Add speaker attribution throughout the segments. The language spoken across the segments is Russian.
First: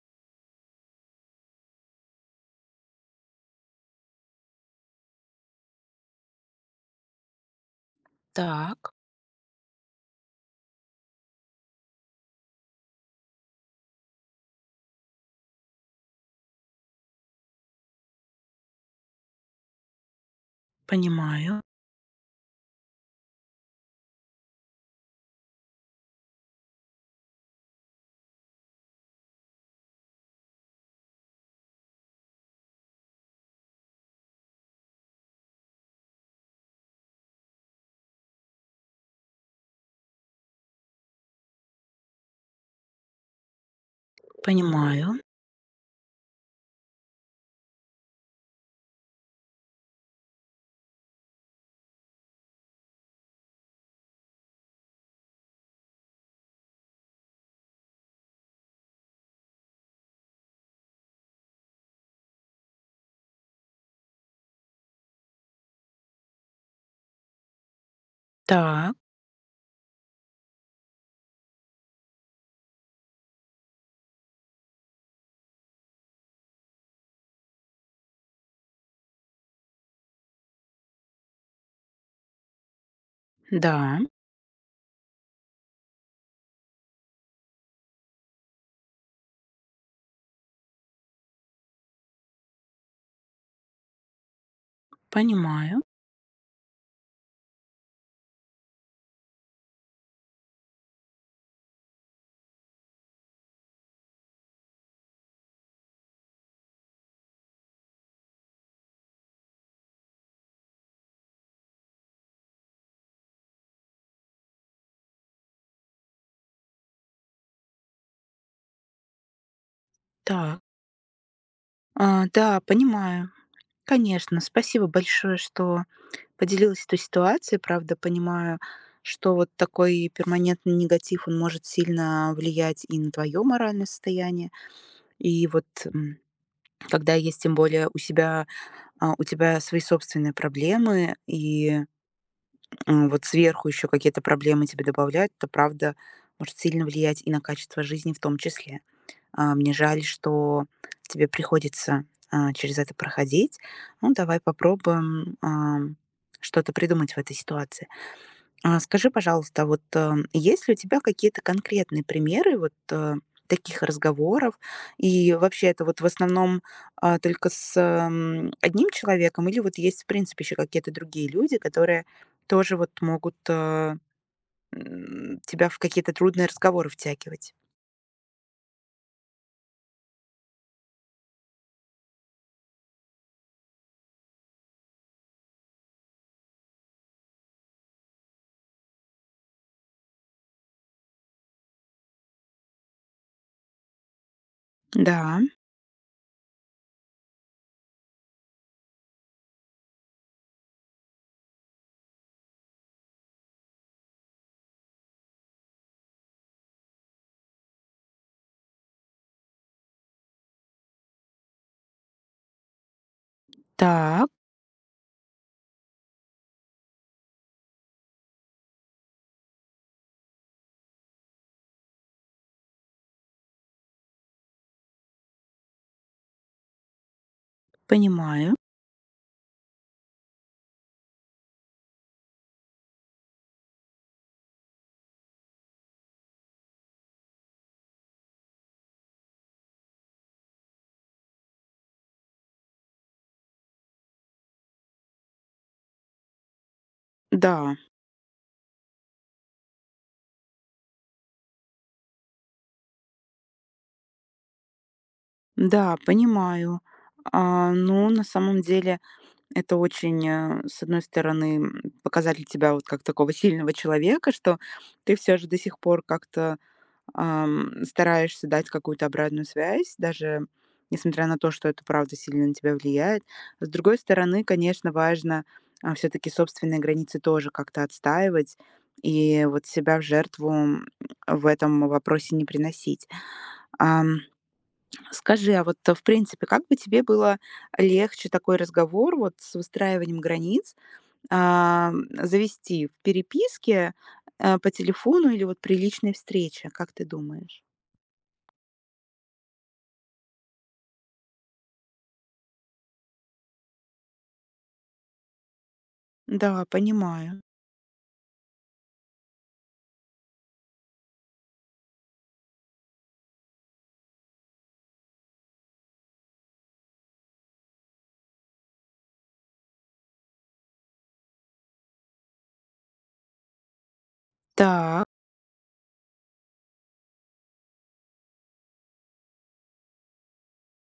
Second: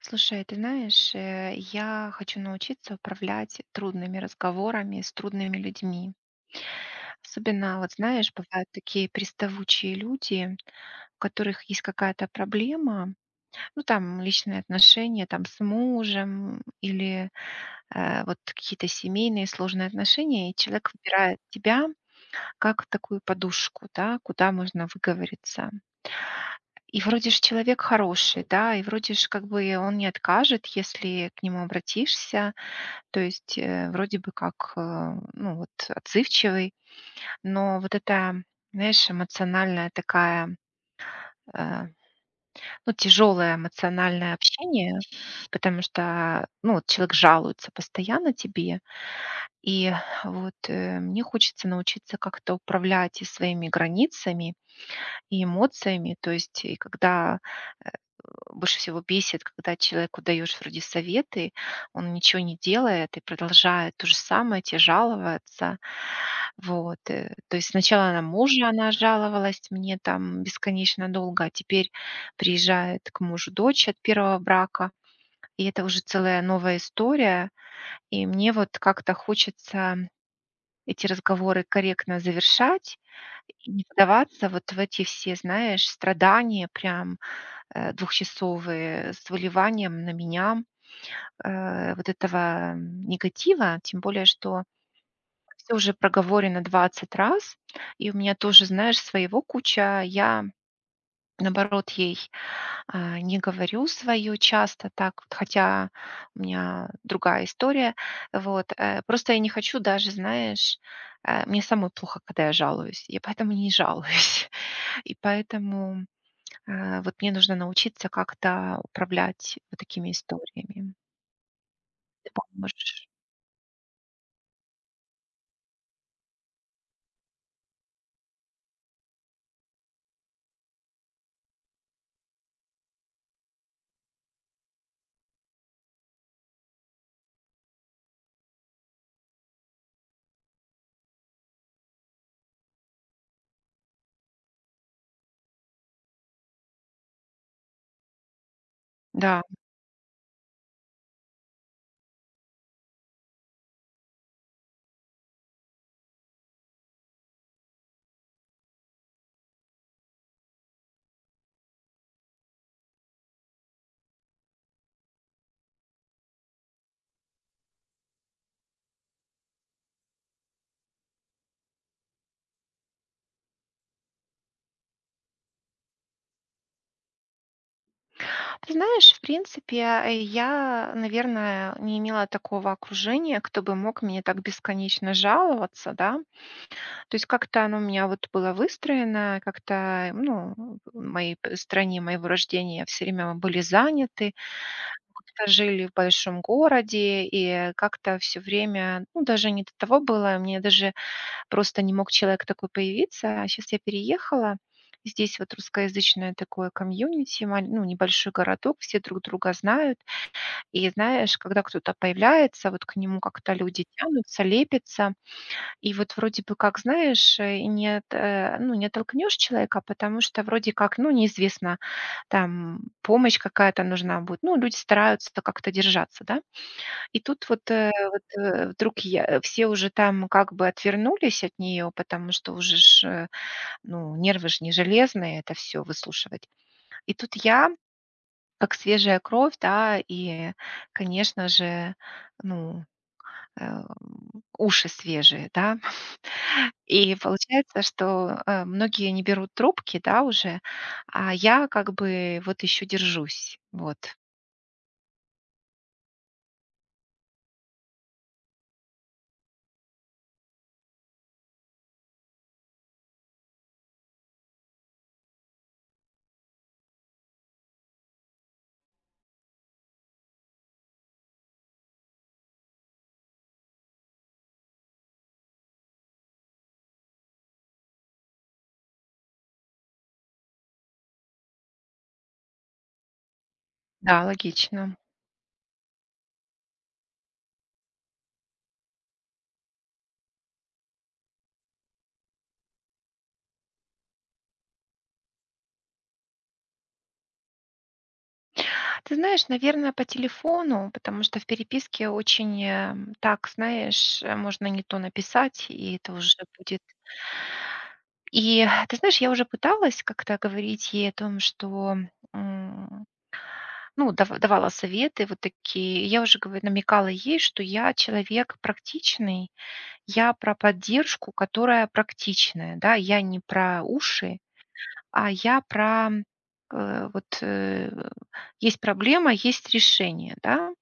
Speaker 1: Слушай, ты знаешь, я хочу научиться управлять трудными разговорами с трудными людьми. Особенно, вот знаешь, бывают
Speaker 2: Так,
Speaker 1: такие приставучие люди, у которых есть какая-то проблема, ну там личные отношения там с мужем или вот какие-то семейные сложные отношения, и человек выбирает
Speaker 2: понимаю,
Speaker 1: тебя как такую подушку, да, куда можно выговориться. И вроде же человек хороший, да, и вроде же как бы он не откажет, если к нему обратишься. То есть, вроде бы как, ну вот, отзывчивый, но вот эта, знаешь, эмоциональная такая, э, ну, тяжелое эмоциональное общение,
Speaker 2: понимаю.
Speaker 1: потому что, ну, вот человек жалуется постоянно тебе, и вот мне хочется научиться как-то управлять и своими границами, и эмоциями, то есть, и когда больше всего бесит, когда человеку даешь вроде советы, он ничего не делает и продолжает то же самое, те жаловаться. Вот. То есть сначала на мужа она
Speaker 2: Так,
Speaker 1: жаловалась мне там бесконечно долго, а теперь приезжает к мужу дочь от первого брака. И это уже целая новая история. И мне вот как-то хочется эти разговоры корректно завершать и не
Speaker 2: да,
Speaker 1: вдаваться вот в эти все, знаешь, страдания прям двухчасовые с выливанием на меня вот этого негатива, тем более, что все
Speaker 2: понимаю.
Speaker 1: уже проговорено 20 раз, и у меня тоже, знаешь, своего куча, я наоборот ей не говорю свое часто так, вот, хотя у меня другая история, вот, просто я не хочу даже, знаешь, мне самой плохо, когда я жалуюсь, я поэтому не жалуюсь, и поэтому вот мне нужно научиться как-то управлять вот такими
Speaker 2: Так,
Speaker 1: историями. Ты
Speaker 2: да,
Speaker 1: поможешь?
Speaker 2: понимаю. Конечно, спасибо большое, что поделилась этой ситуацией. Правда, понимаю, что вот такой перманентный негатив, он может сильно влиять и на твое моральное состояние. И вот когда есть тем более у себя, у тебя свои собственные проблемы и вот сверху еще какие-то проблемы тебе добавляют, то правда может сильно влиять и на качество жизни в том числе.
Speaker 1: Да.
Speaker 2: Мне жаль, что тебе приходится через это проходить. Ну, давай попробуем что-то придумать в этой ситуации. А скажи, пожалуйста, вот, есть ли у тебя какие-то конкретные примеры вот, таких разговоров? И вообще это вот в основном, только с, одним человеком или вот есть, в принципе, еще какие-то другие люди, которые тоже вот могут, тебя в какие-то трудные разговоры втягивать?
Speaker 1: Ты знаешь, в принципе, я, наверное, не имела такого окружения, кто бы мог мне так бесконечно жаловаться, да. То есть как-то оно у меня вот было выстроено, как-то, ну, в моей стране моего рождения все время мы были заняты,
Speaker 2: Да,
Speaker 1: как-то жили в большом городе, и как-то все время, ну, даже не до того было, мне даже просто не мог человек такой появиться. А сейчас я переехала. Здесь вот русскоязычное такое комьюнити, маль ну, небольшой городок, все друг друга знают. И знаешь, когда кто-то появляется, вот к нему как-то люди
Speaker 2: так,
Speaker 1: тянутся, лепятся. И вот вроде бы как, знаешь, и не ну, не оттолкнешь человека, потому что вроде как, ну, неизвестно, там помощь какая-то нужна будет. Ну, люди стараются как-то держаться, да. И тут вот, э, вот,
Speaker 2: понимаю.
Speaker 1: э, вдруг я все уже там как бы отвернулись от нее, потому что уже ж, ну, нервы ж не железные это все выслушивать. И тут я, как свежая кровь, да, и, конечно же, ну, э, уши свежие, да. И
Speaker 2: Да,
Speaker 1: получается, что, многие не берут трубки, да, уже, а я как бы вот еще держусь. Вот.
Speaker 2: да, понимаю. Ну, на самом деле это очень, с одной стороны, показатель тебя вот как такого сильного человека, что ты все же до сих пор как-то, стараешься дать какую-то обратную связь, даже несмотря на то, что это правда сильно на тебя влияет. С другой стороны, конечно, важно, все таки собственные границы тоже как-то отстаивать и вот себя в жертву, в этом вопросе не приносить. Ам,
Speaker 1: Да, логично.
Speaker 2: скажи, а вот, в принципе, как бы тебе было легче такой разговор вот с выстраиванием границ, завести в переписке, по телефону или вот при личной встрече, как ты думаешь?
Speaker 1: Ты знаешь, наверное, по телефону, потому что в переписке очень, так, знаешь, можно не то написать, и это уже
Speaker 2: Да,
Speaker 1: будет.
Speaker 2: понимаю.
Speaker 1: И ты знаешь, я уже пыталась как-то говорить ей о том, что, м, ну, давала советы вот такие. Я уже говорю, намекала ей, что я человек практичный, я про поддержку, которая практичная, да, я не про уши,
Speaker 2: Так,
Speaker 1: а я про, э, вот, э, есть проблема, есть решение, да.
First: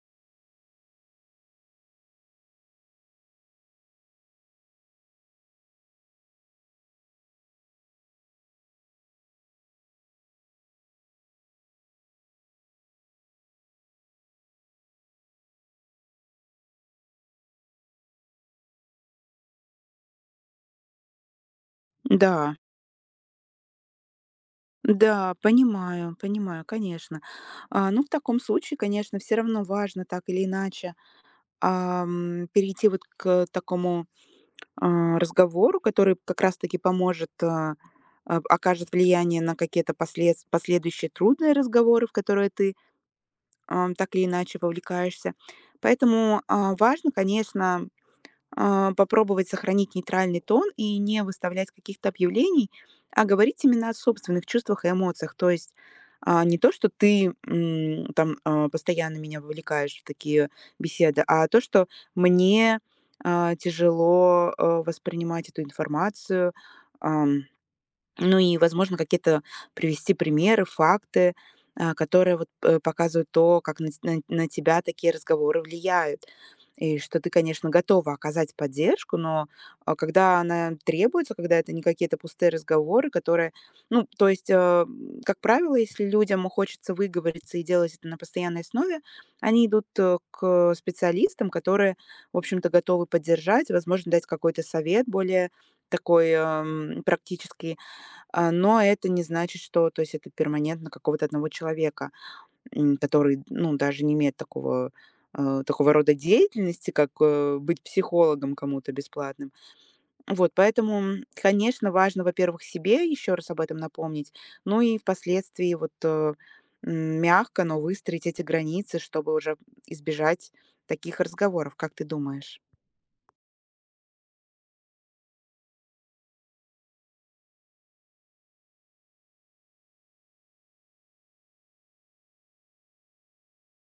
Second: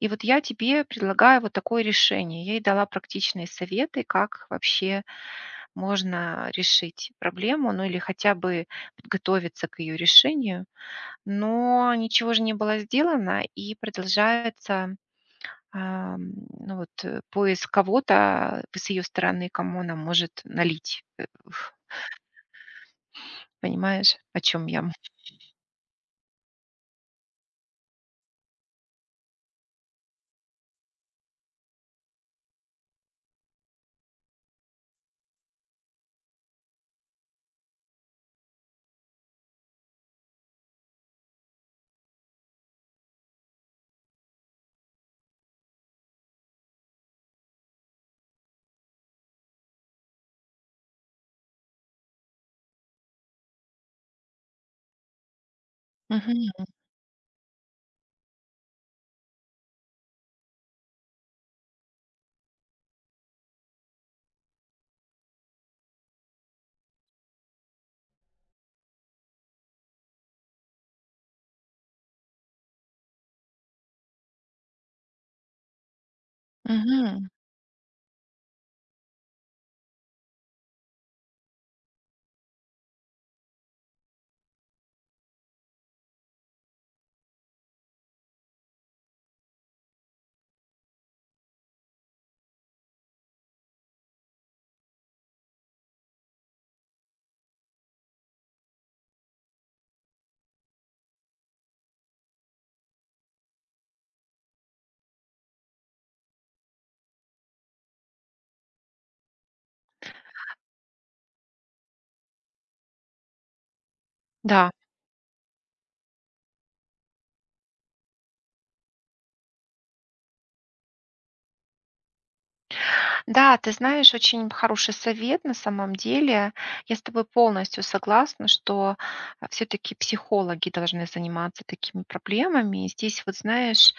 Speaker 1: И вот я тебе предлагаю вот такое решение. Я ей дала практичные советы, как вообще можно решить проблему, ну или хотя бы подготовиться к ее решению. Но ничего же не было сделано, и продолжается, ам, ну вот, поиск кого-то с ее стороны, кому она может налить.
Speaker 2: да.
Speaker 1: Понимаешь, о чем я?
Speaker 2: Да, понимаю, понимаю, конечно. Ну, в таком случае, конечно, все равно важно так или иначе, перейти вот к такому, разговору, который как раз таки поможет, окажет влияние на какие-то последс последующие трудные разговоры, в которые ты так или иначе вовлекаешься. Поэтому, важно, конечно, попробовать сохранить нейтральный тон и не выставлять каких-то объявлений, а говорить именно о собственных чувствах и эмоциях. То есть,
Speaker 1: Мгм,
Speaker 2: не то, что ты, там, постоянно меня вовлекаешь в такие беседы, а то, что мне, тяжело, воспринимать эту информацию, ну и, возможно, какие-то привести примеры, факты, которые вот, показывают то, как на ть на тебя такие разговоры влияют. И что
Speaker 1: мгм.
Speaker 2: ты, конечно, готова оказать поддержку, но, когда она требуется, когда это не какие-то пустые разговоры, которые ну, то есть, как правило, если людям хочется выговориться и делать это на постоянной основе, они идут, к специалистам, которые, в общем-то, готовы поддержать, возможно, дать какой-то совет более такой, практический. Но это не значит, что то есть это перманентно какого-то одного человека, который, ну, даже не имеет такого, такого рода деятельности, как, быть психологом кому-то бесплатным. Вот, поэтому, конечно, важно, во-первых, себе еще раз об этом напомнить,
Speaker 1: Да,
Speaker 2: ну и впоследствии вот, м, мягко, но выстроить эти границы, чтобы уже избежать таких разговоров, как ты думаешь?
Speaker 1: да, ты знаешь, очень хороший совет на самом деле. Я с тобой полностью согласна, что все-таки психологи должны заниматься такими проблемами. И здесь, вот знаешь,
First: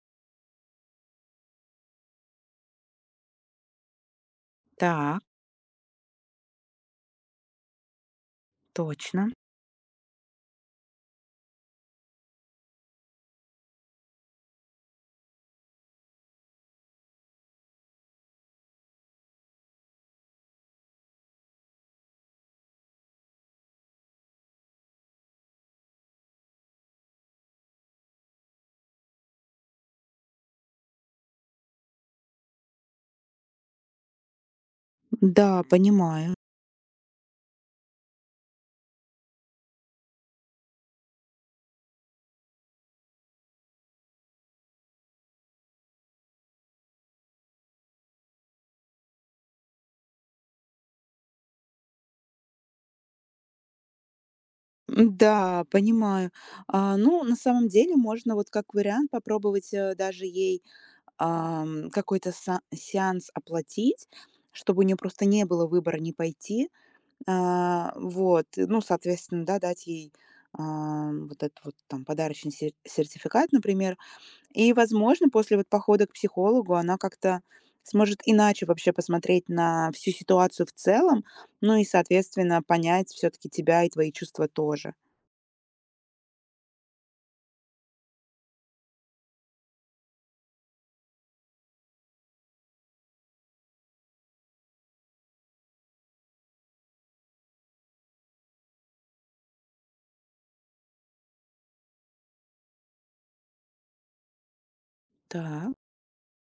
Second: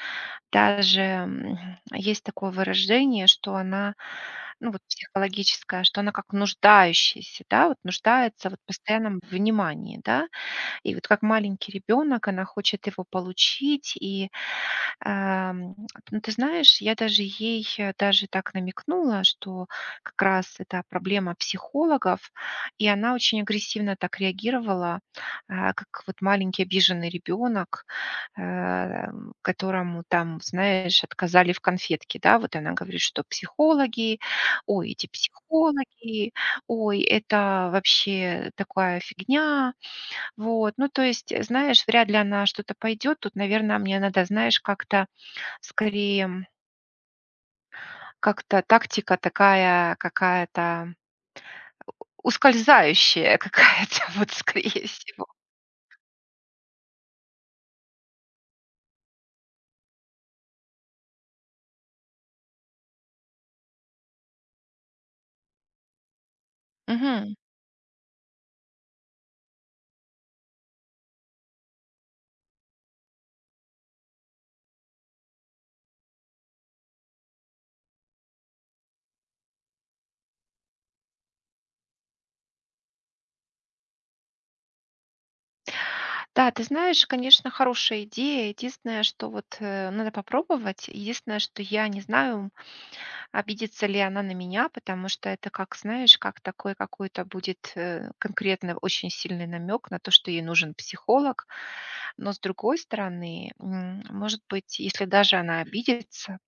Speaker 1: даже есть такое выражение, что она, ну вот
Speaker 2: Так,
Speaker 1: психологическая, что она как нуждающаяся, да, вот нуждается вот в постоянном
Speaker 2: точно.
Speaker 1: внимании, да, и вот как маленький ребенок, она хочет его получить, и Ам, ну, ты знаешь, я даже ей, даже так намекнула, что как раз это проблема психологов, и она очень агрессивно так реагировала, как вот маленький обиженный ребенок, э, которому там, знаешь, отказали в конфетке, да, вот она говорит, что психологи, ой, эти
Speaker 2: Да,
Speaker 1: психологи,
Speaker 2: понимаю.
Speaker 1: ой, это вообще такая фигня. Вот, ну, то есть, знаешь, вряд ли она что-то пойдет, тут, наверное, мне надо, знаешь, как-то скорее, как-то тактика такая какая-то ускользающая какая-то, вот скорее всего.
Speaker 2: Да, понимаю. Ну, на самом деле можно вот как вариант попробовать, даже ей, какой-то са сеанс оплатить, чтобы у нее просто не было выбора не пойти.
Speaker 1: Мгм.
Speaker 2: Вот, и, ну, соответственно, да, дать ей, вот этот вот там подарочный се сертификат, например. И, возможно, после вот похода к психологу она как-то сможет иначе вообще посмотреть на всю ситуацию в целом, ну и, соответственно, понять все таки тебя и твои чувства тоже.
Speaker 1: Да, ты знаешь, конечно, хорошая идея. Единственное, что вот, надо попробовать. Единственное, что я не знаю, обидится ли она на меня, потому что это как, знаешь, как такой какой-то будет, конкретно очень сильный намек на то, что ей нужен психолог. Но с другой стороны, может быть, если даже она
Speaker 2: Так.
Speaker 1: обидится,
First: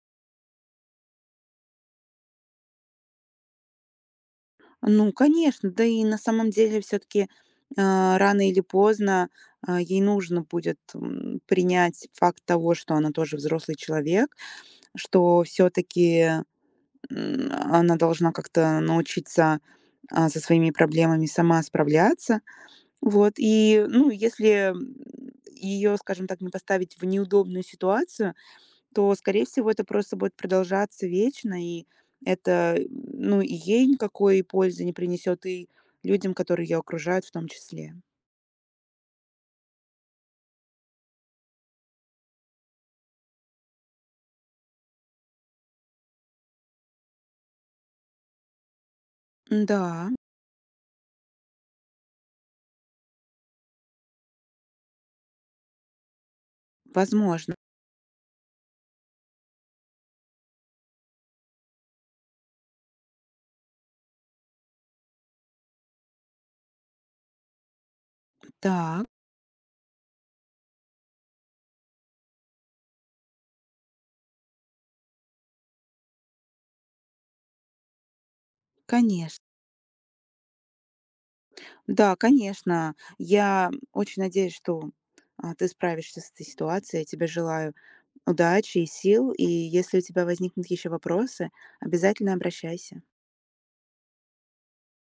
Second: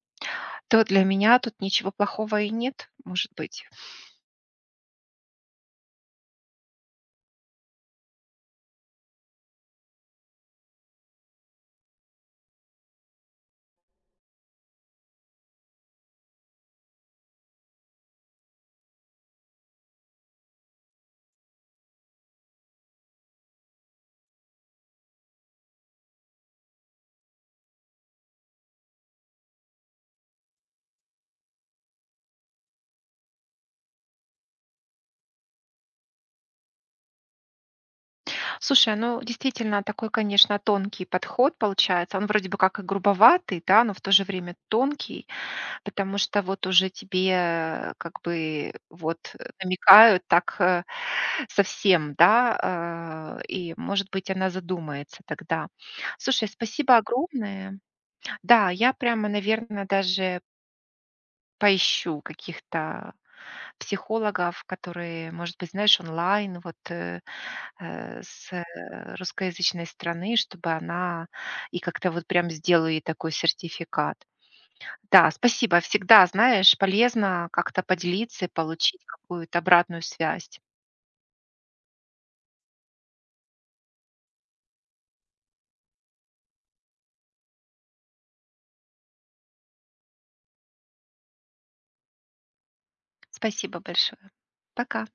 Speaker 1: то для меня тут ничего плохого и нет, может быть.
Speaker 2: Ну, конечно, да и на самом деле все-таки рано или поздно ей нужно будет принять факт того, что она тоже взрослый человек, что все-таки она должна как-то научиться со своими проблемами сама справляться. Вот, и, ну, если ее, скажем так, не поставить в неудобную ситуацию, то, скорее всего, это просто будет продолжаться вечно, и это, ну, и ей никакой пользы не принесет, и людям, которые ее окружают, в том числе.
Speaker 1: Слушай, ну действительно такой, конечно, тонкий подход получается. Он вроде бы как и грубоватый, да, но в то же время тонкий, потому что вот уже тебе как бы вот
Speaker 2: Да,
Speaker 1: намекают так совсем, да, и, может быть, она задумается тогда. Слушай, спасибо
Speaker 2: возможно.
Speaker 1: огромное. Да, я прямо, наверное, даже поищу каких-то психологов, которые, может быть, знаешь, онлайн, вот с
Speaker 2: Так,
Speaker 1: русскоязычной страны, чтобы она и как-то вот прям сделаю ей такой сертификат. Да, спасибо. Всегда, знаешь, полезно как-то поделиться и получить
Speaker 2: конечно.
Speaker 1: какую-то обратную связь.
Speaker 2: Да, конечно. Я очень надеюсь, что ты справишься с этой ситуацией. Я тебе желаю удачи и сил. И если у тебя возникнут еще вопросы, обязательно обращайся.
Speaker 1: Спасибо большое. Пока.